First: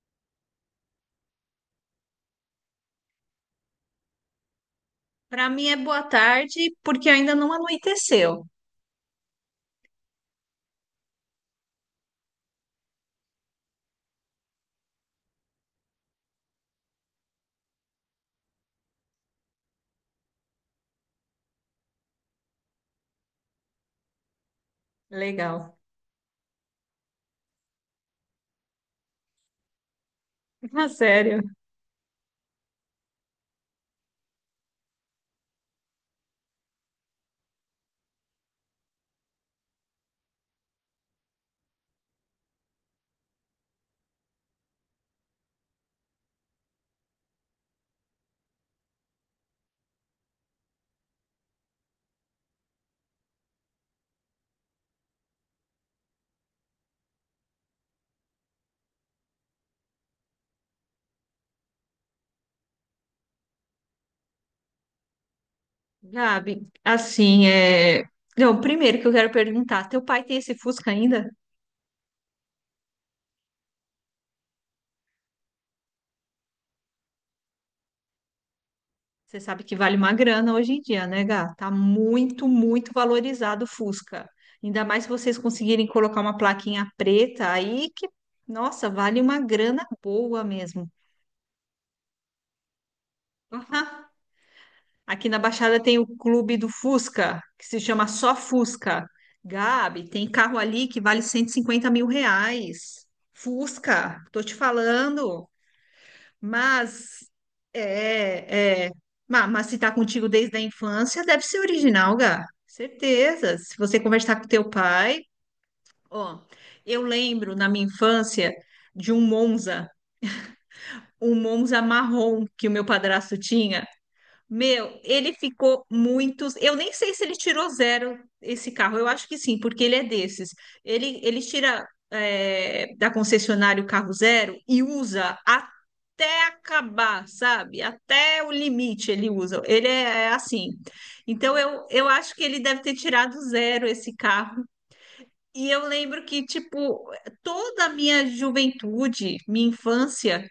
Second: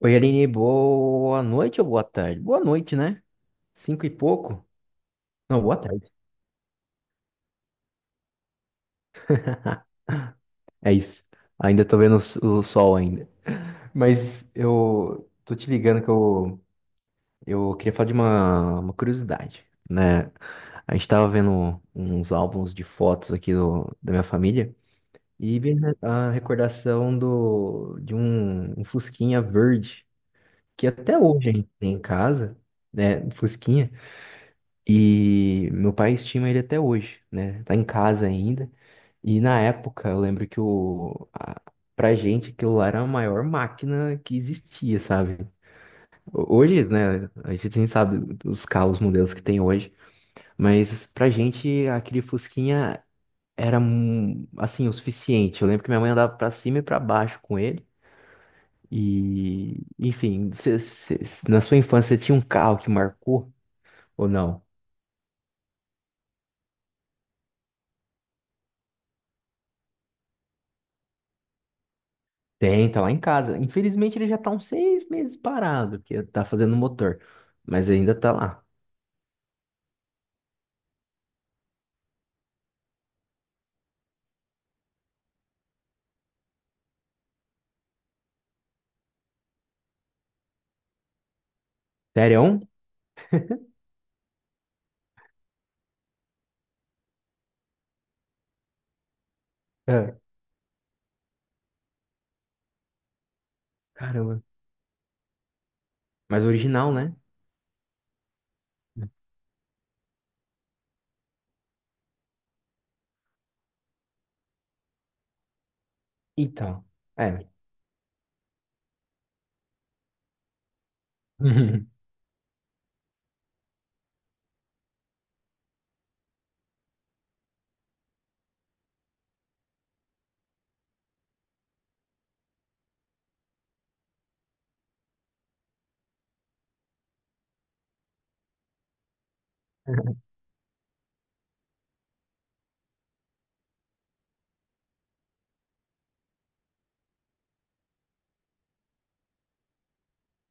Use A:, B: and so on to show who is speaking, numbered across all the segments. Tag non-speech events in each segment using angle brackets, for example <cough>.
A: Oi, Aline, boa noite ou boa tarde? Boa noite, né? Cinco e pouco?
B: Para
A: Não,
B: mim
A: boa
B: é boa
A: tarde.
B: tarde, porque ainda não anoiteceu.
A: É isso. Ainda tô vendo o sol ainda. Mas eu tô te ligando que eu queria falar de uma curiosidade, né? A gente tava vendo uns álbuns de fotos aqui da minha família e vi
B: Legal.
A: a recordação de um fusquinha verde, que
B: Ah,
A: até
B: sério.
A: hoje a gente tem em casa, né? Um Fusquinha. E meu pai estima ele até hoje, né? Tá em casa ainda. E na época, eu lembro pra gente, aquilo lá era a maior máquina que existia, sabe? Hoje, né? A gente nem sabe os carros, modelos que tem hoje. Mas pra gente, aquele Fusquinha era, assim, o suficiente. Eu lembro que minha mãe andava pra cima e pra baixo com ele. E, enfim, na sua infância, você tinha um carro que marcou ou não?
B: Gabi, assim, Não, primeiro que eu quero perguntar, teu pai tem esse Fusca ainda?
A: Tem, tá lá em casa. Infelizmente ele já tá uns seis meses parado, que é, tá fazendo motor. Mas ainda tá lá.
B: Você sabe que vale uma grana hoje em dia, né, Gá? Tá muito, muito valorizado o Fusca. Ainda mais se vocês conseguirem colocar uma plaquinha preta aí, que, nossa, vale uma grana boa mesmo.
A: Sério?
B: Aham. Aqui na Baixada tem o clube do Fusca, que se chama só Fusca. Gabi,
A: É.
B: tem carro ali que vale 150.000 reais. Fusca,
A: Caramba.
B: tô te falando.
A: Mas original, né?
B: Mas, é, é, mas, se tá contigo desde a infância, deve ser original, Gá. Certeza. Se você conversar com teu pai, ó,
A: Então.
B: eu
A: É.
B: lembro na minha infância de um Monza
A: Uhum.
B: marrom que o meu padrasto tinha. Meu, ele ficou muitos. Eu nem sei se ele tirou zero esse carro. Eu acho que sim, porque ele é desses. Ele tira da concessionária o carro zero e usa até acabar, sabe? Até o limite ele usa. Ele é assim. Então eu acho que ele deve ter tirado zero esse carro. E eu lembro que, tipo, toda a minha juventude, minha infância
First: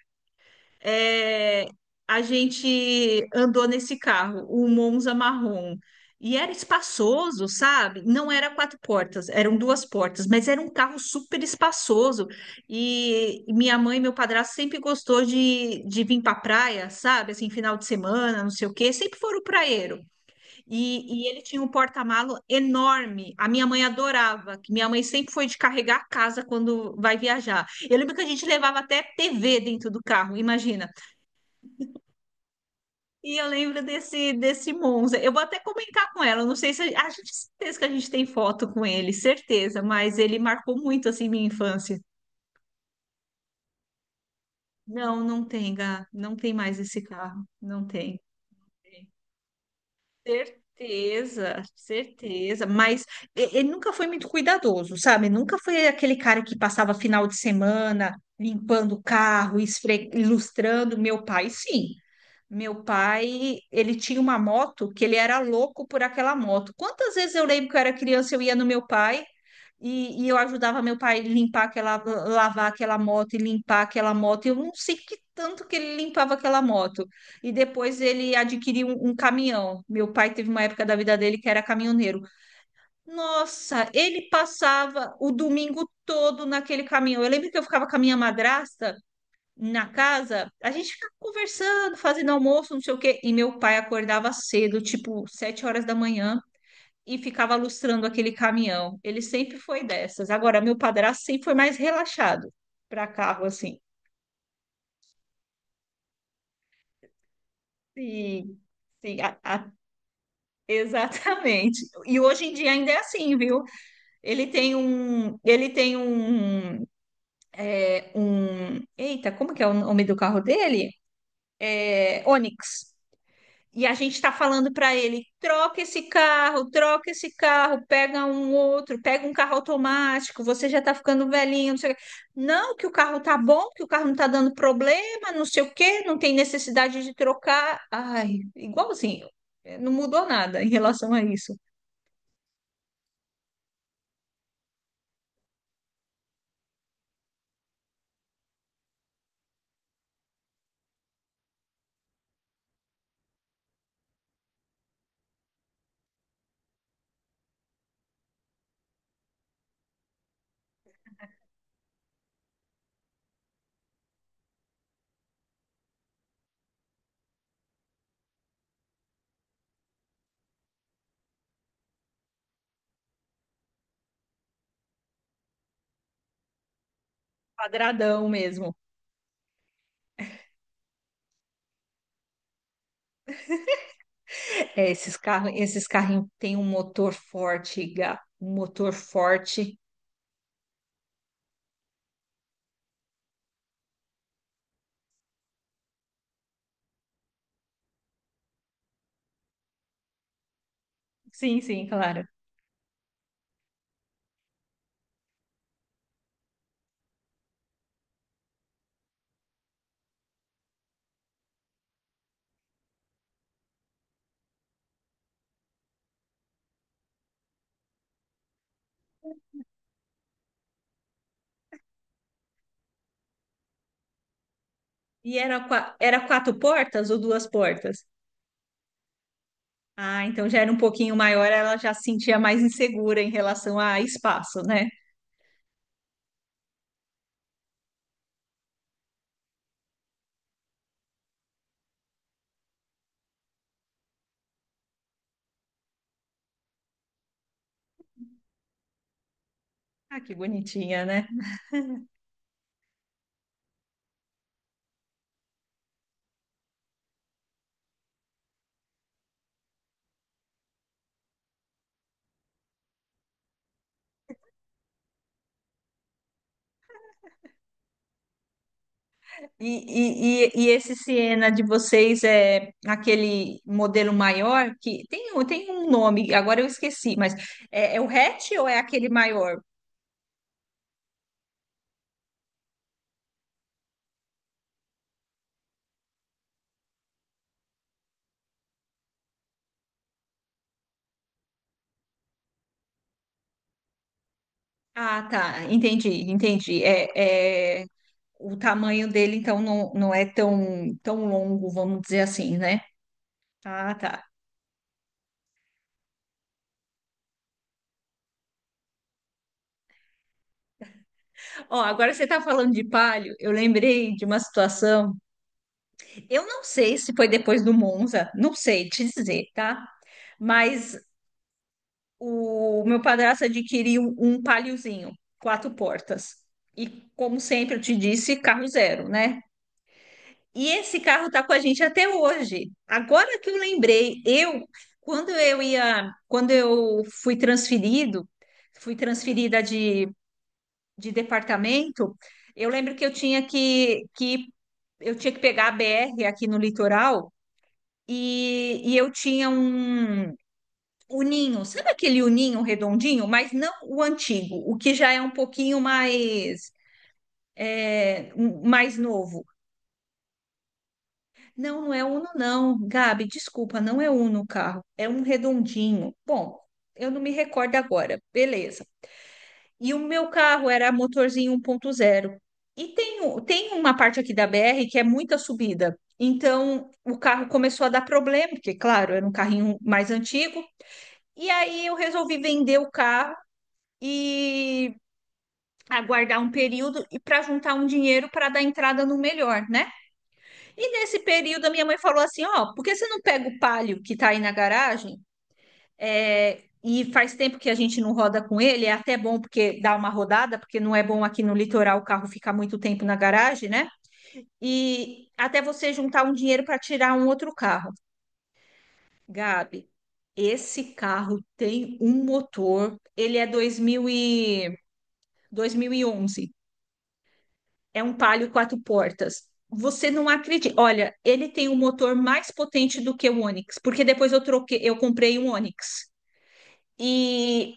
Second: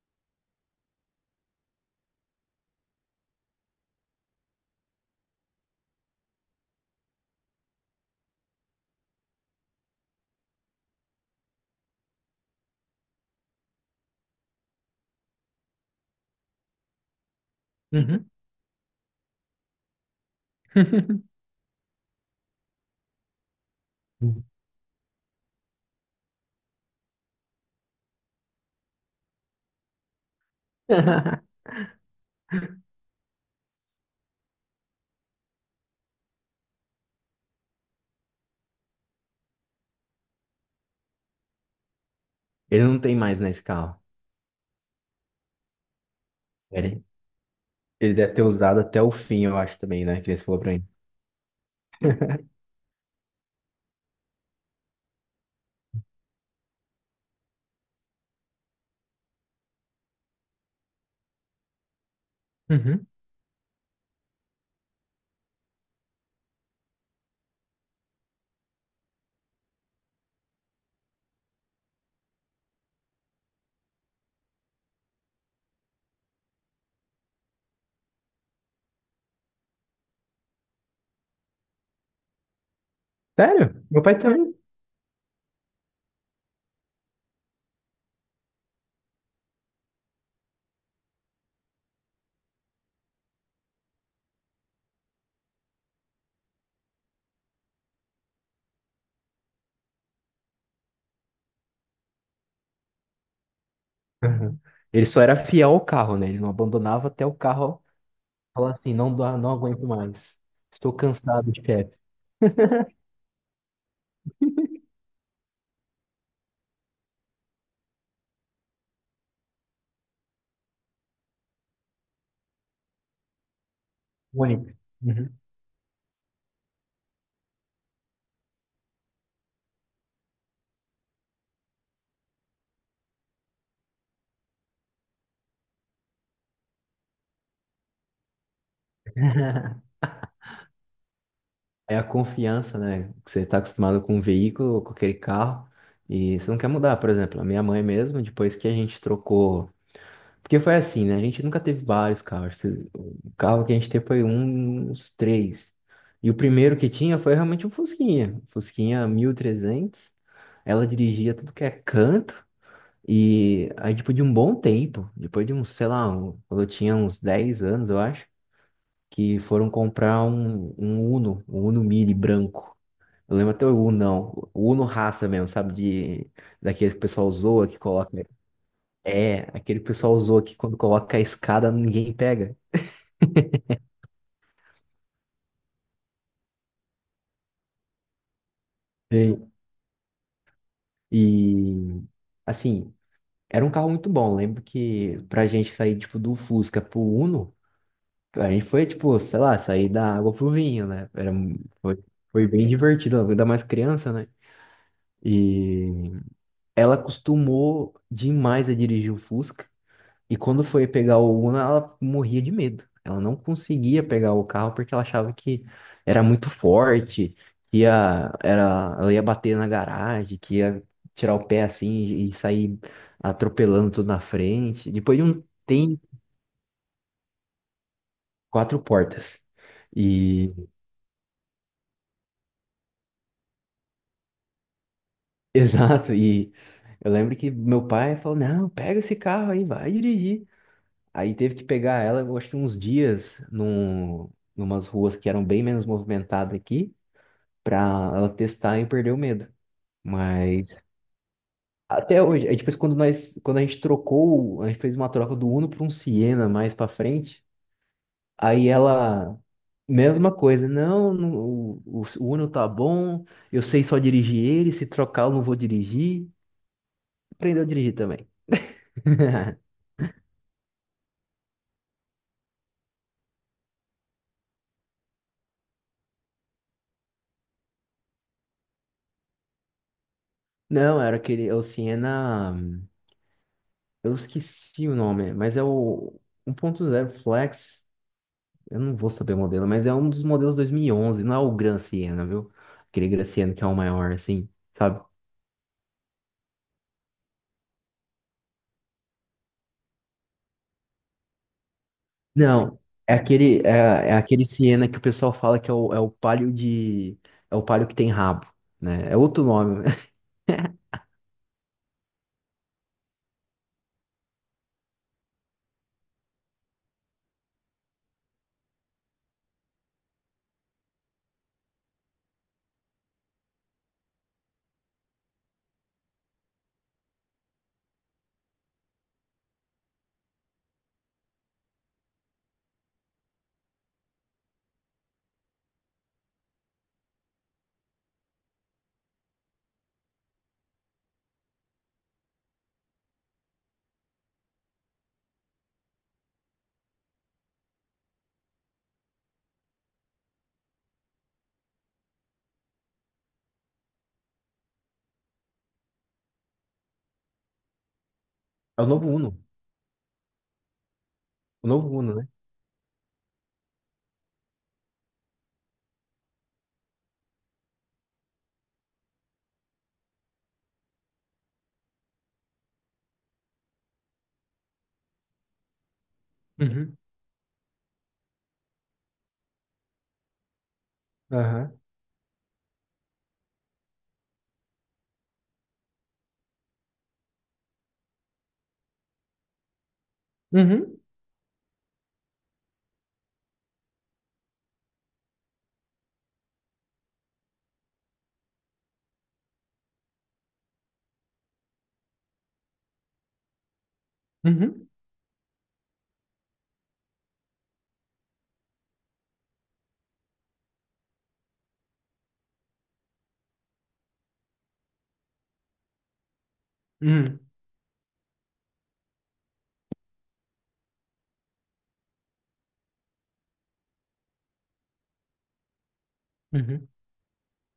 B: é, a gente andou nesse carro, o Monza marrom. E era espaçoso, sabe? Não era quatro portas, eram duas portas, mas era um carro super espaçoso. E minha mãe e meu padrasto sempre gostou de vir para praia, sabe? Assim, final de
A: Uhum.
B: semana, não sei o quê, sempre foram praieiro. E ele tinha um porta-malo enorme. A minha mãe adorava, que
A: <laughs>
B: minha mãe sempre foi de carregar a casa quando vai viajar. Eu lembro que a gente levava até TV dentro do carro, imagina. E eu lembro desse Monza. Eu vou até comentar com ela. Eu Não sei se a, a gente, certeza que a gente tem foto com ele, certeza, mas ele marcou muito assim minha infância.
A: Ele não tem mais nesse carro.
B: Não, não tem, Gá, não tem mais esse
A: Ele,
B: carro, não
A: ele
B: tem.
A: deve ter usado até o fim, eu acho também, né? Que ele falou pra mim.
B: Certeza, certeza, mas ele nunca foi muito cuidadoso, sabe? Nunca foi aquele cara que passava final de semana limpando o carro, ilustrando. Meu pai, sim. Meu
A: Uhum.
B: pai, ele tinha uma moto que ele era louco por aquela moto. Quantas vezes eu lembro que eu era criança, eu ia no meu pai e eu ajudava meu pai limpar lavar aquela moto e limpar aquela moto. Eu não sei que tanto que ele limpava aquela moto. E depois ele adquiriu um caminhão. Meu pai teve uma época da vida dele que era caminhoneiro.
A: Sério?
B: Nossa,
A: Meu pai
B: ele
A: também.
B: passava o domingo todo naquele caminhão. Eu lembro que eu ficava com a minha madrasta na casa, a gente ficava conversando, fazendo almoço, não sei o quê, e meu pai acordava cedo, tipo 7h da manhã, e ficava lustrando aquele caminhão. Ele sempre foi dessas. Agora, meu padrasto sempre foi mais relaxado para carro, assim.
A: Uhum. Ele só era fiel ao carro, né? Ele não abandonava até o carro
B: Sim,
A: falar assim, não,
B: sim,
A: não aguento mais. Estou cansado,
B: exatamente.
A: chefe.
B: E hoje em dia ainda é assim, viu? Ele tem um, ele tem um, eita, como que é o nome do carro dele? É, Onix. E a gente está falando
A: Única.
B: para ele:
A: Uhum.
B: troca esse carro, pega um outro, pega um carro automático, você já está ficando velhinho, não sei o quê. Não, que o carro tá bom, que o carro não está dando problema, não sei o quê, não tem necessidade de trocar. Ai, igualzinho, não
A: <laughs>
B: mudou nada em relação a isso.
A: É a confiança, né? Que você está acostumado com um veículo, com aquele carro, e você não quer mudar. Por exemplo, a minha mãe mesmo, depois que a gente trocou. Porque foi assim, né? A gente nunca teve vários carros. Acho que o carro que a gente teve foi uns três. E o primeiro que tinha foi realmente um Fusquinha. Fusquinha 1300. Ela dirigia tudo que é canto. E aí, depois de um bom tempo, depois de uns, sei lá, quando eu tinha uns 10 anos, eu acho que foram comprar um Uno, um Uno Mini branco. Eu lembro até o Uno, não. O Uno raça mesmo, sabe? Daquele que o pessoal zoa que coloca.
B: Quadradão mesmo.
A: É, aquele que o pessoal zoa que quando coloca a escada ninguém pega.
B: É, esses carros, esses carrinhos têm um motor forte, Gá, um motor
A: Sim.
B: forte.
A: E, assim, era um carro muito bom. Eu lembro que pra gente sair, tipo, do Fusca pro Uno, a gente foi, tipo, sei lá, sair da água pro vinho, né?
B: Sim, sim,
A: Foi,
B: claro.
A: foi bem divertido, ainda mais criança, né? E ela acostumou demais a dirigir o Fusca. E quando foi pegar o Uno, ela morria de medo. Ela não conseguia pegar o carro porque ela achava que era muito forte, ela ia bater na garagem, que ia tirar o pé assim e sair atropelando tudo na frente. Depois de
B: E
A: um
B: era, qua-
A: tem
B: era quatro portas ou duas portas?
A: quatro portas.
B: Ah, então
A: E
B: já era um pouquinho maior, ela já se sentia mais insegura em relação a espaço, né?
A: <laughs> exato, e eu lembro que meu pai falou: "Não, pega esse carro aí, vai dirigir". Aí teve que pegar ela, eu acho que uns dias numas ruas que eram bem menos movimentadas aqui, pra ela testar e perder o medo.
B: Ah, que
A: Mas
B: bonitinha, né?
A: até hoje, é tipo assim, quando a gente trocou, a gente fez uma troca do Uno para um Siena mais pra frente, aí ela mesma coisa, não, não, o Uno tá bom, eu sei só dirigir ele, se trocar eu não vou dirigir. Aprendeu a dirigir também. <laughs>
B: E esse Siena de vocês é aquele modelo maior que tem, tem um nome, agora eu esqueci, mas é o hatch ou é aquele maior?
A: Não, era aquele, é o Siena, eu esqueci o nome, mas é o 1.0 Flex. Eu não vou saber o modelo, mas é um dos modelos 2011, não é o Gran Siena, viu? Aquele Gran Siena que é o maior, assim, sabe?
B: Ah, tá, entendi, entendi. O tamanho dele, então, não, não é tão, tão longo, vamos dizer assim, né?
A: Não, é aquele, é,
B: Ah,
A: é
B: tá.
A: aquele Siena que o pessoal fala que é o Palio de... É o Palio que tem rabo, né? É outro nome. <laughs>
B: Ó, agora você tá falando de palio, eu lembrei de uma situação. Eu não sei se foi depois do Monza, não sei te dizer, tá? Mas o meu padrasto adquiriu um Paliozinho, quatro portas. E como sempre eu te disse, carro zero, né? E esse carro tá com a gente até hoje. Agora que eu lembrei, eu quando eu ia, quando eu fui transferido, fui transferida de departamento, eu lembro que eu tinha que eu tinha que pegar a BR aqui no litoral. E eu tinha um uninho, sabe aquele uninho redondinho, mas não o antigo, o que já é um pouquinho mais é, um-
A: É o
B: mais
A: novo Uno.
B: novo.
A: O
B: Não,
A: novo
B: não é
A: Uno,
B: Uno,
A: né?
B: não, Gabi, desculpa, não é Uno o carro, é um redondinho. Bom, eu não me recordo agora, beleza. E o meu carro era motorzinho 1.0. E tem, tem uma parte aqui da BR que é muita subida. Então,
A: Uhum.
B: o carro começou a dar problema, porque, claro, era um carrinho mais antigo. E
A: Aham.
B: aí eu resolvi vender o carro e aguardar um período e para juntar um dinheiro para dar entrada no melhor, né? E
A: Uhum.
B: nesse período a minha mãe falou assim, ó, por que você não pega o Palio que tá aí na garagem? É, e faz tempo que a gente não roda com ele, é até bom porque dá uma rodada, porque não é bom aqui no litoral o carro ficar muito tempo na garagem, né?
A: Uhum.
B: E até você juntar um dinheiro para tirar um outro carro. Gabi, esse carro tem um motor, ele é 2000 e 2011.
A: Uhum.
B: É um Palio quatro portas. Você não acredita. Olha, ele tem um motor mais potente do que o Onix, porque depois eu troquei, eu comprei um Onix.
A: Uhum.
B: E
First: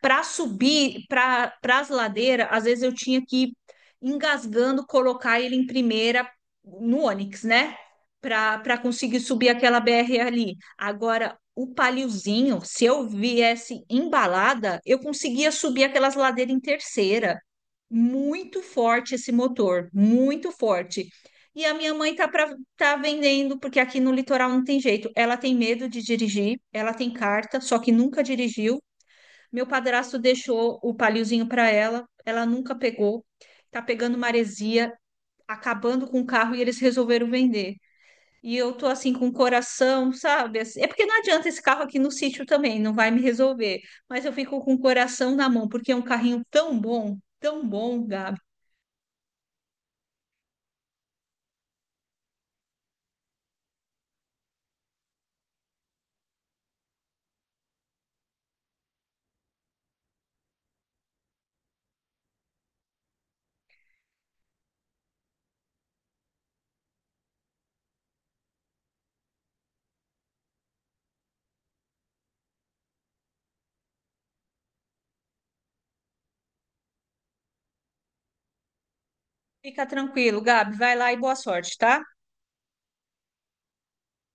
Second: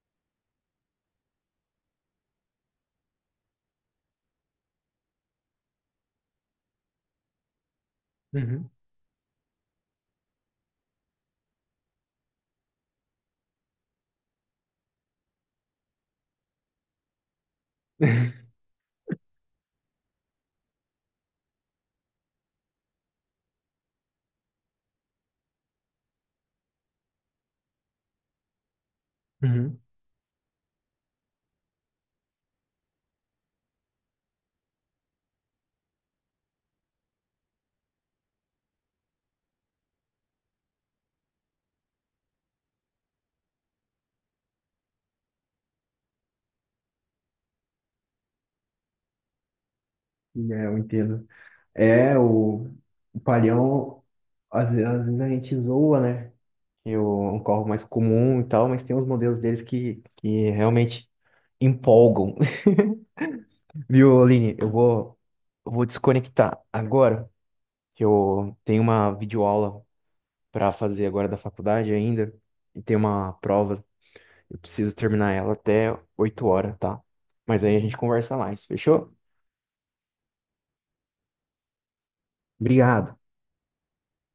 B: para subir para as ladeiras, às vezes eu tinha que ir engasgando, colocar ele em primeira no Onix, né?
A: Uhum.
B: Para conseguir subir aquela BR ali. Agora, o paliozinho, se eu viesse embalada, eu conseguia subir aquelas ladeiras em terceira.
A: <laughs>
B: Muito forte esse motor, muito forte. E a minha mãe tá para tá vendendo, porque aqui no litoral não tem jeito. Ela tem medo de dirigir, ela tem carta, só que nunca dirigiu. Meu
A: Uhum.
B: padrasto deixou o paliozinho para ela, ela nunca pegou. Tá pegando maresia, acabando com o carro e eles resolveram vender. E eu tô assim com o coração, sabe? Assim, é porque não adianta esse carro aqui no sítio também, não vai me resolver. Mas eu fico com o coração na mão, porque é um carrinho tão bom, Gabi.
A: É, eu entendo. É, o palhão, às vezes a gente zoa, né? Um carro mais comum e tal, mas tem uns modelos deles que realmente empolgam. <laughs> Viu, Aline? Eu vou desconectar agora, que eu tenho uma videoaula para fazer agora da faculdade ainda, e tem uma prova, eu preciso terminar ela até 8 horas, tá? Mas aí a gente conversa mais, fechou?
B: Fica tranquilo, Gabi. Vai lá e boa sorte, tá?
A: Obrigado.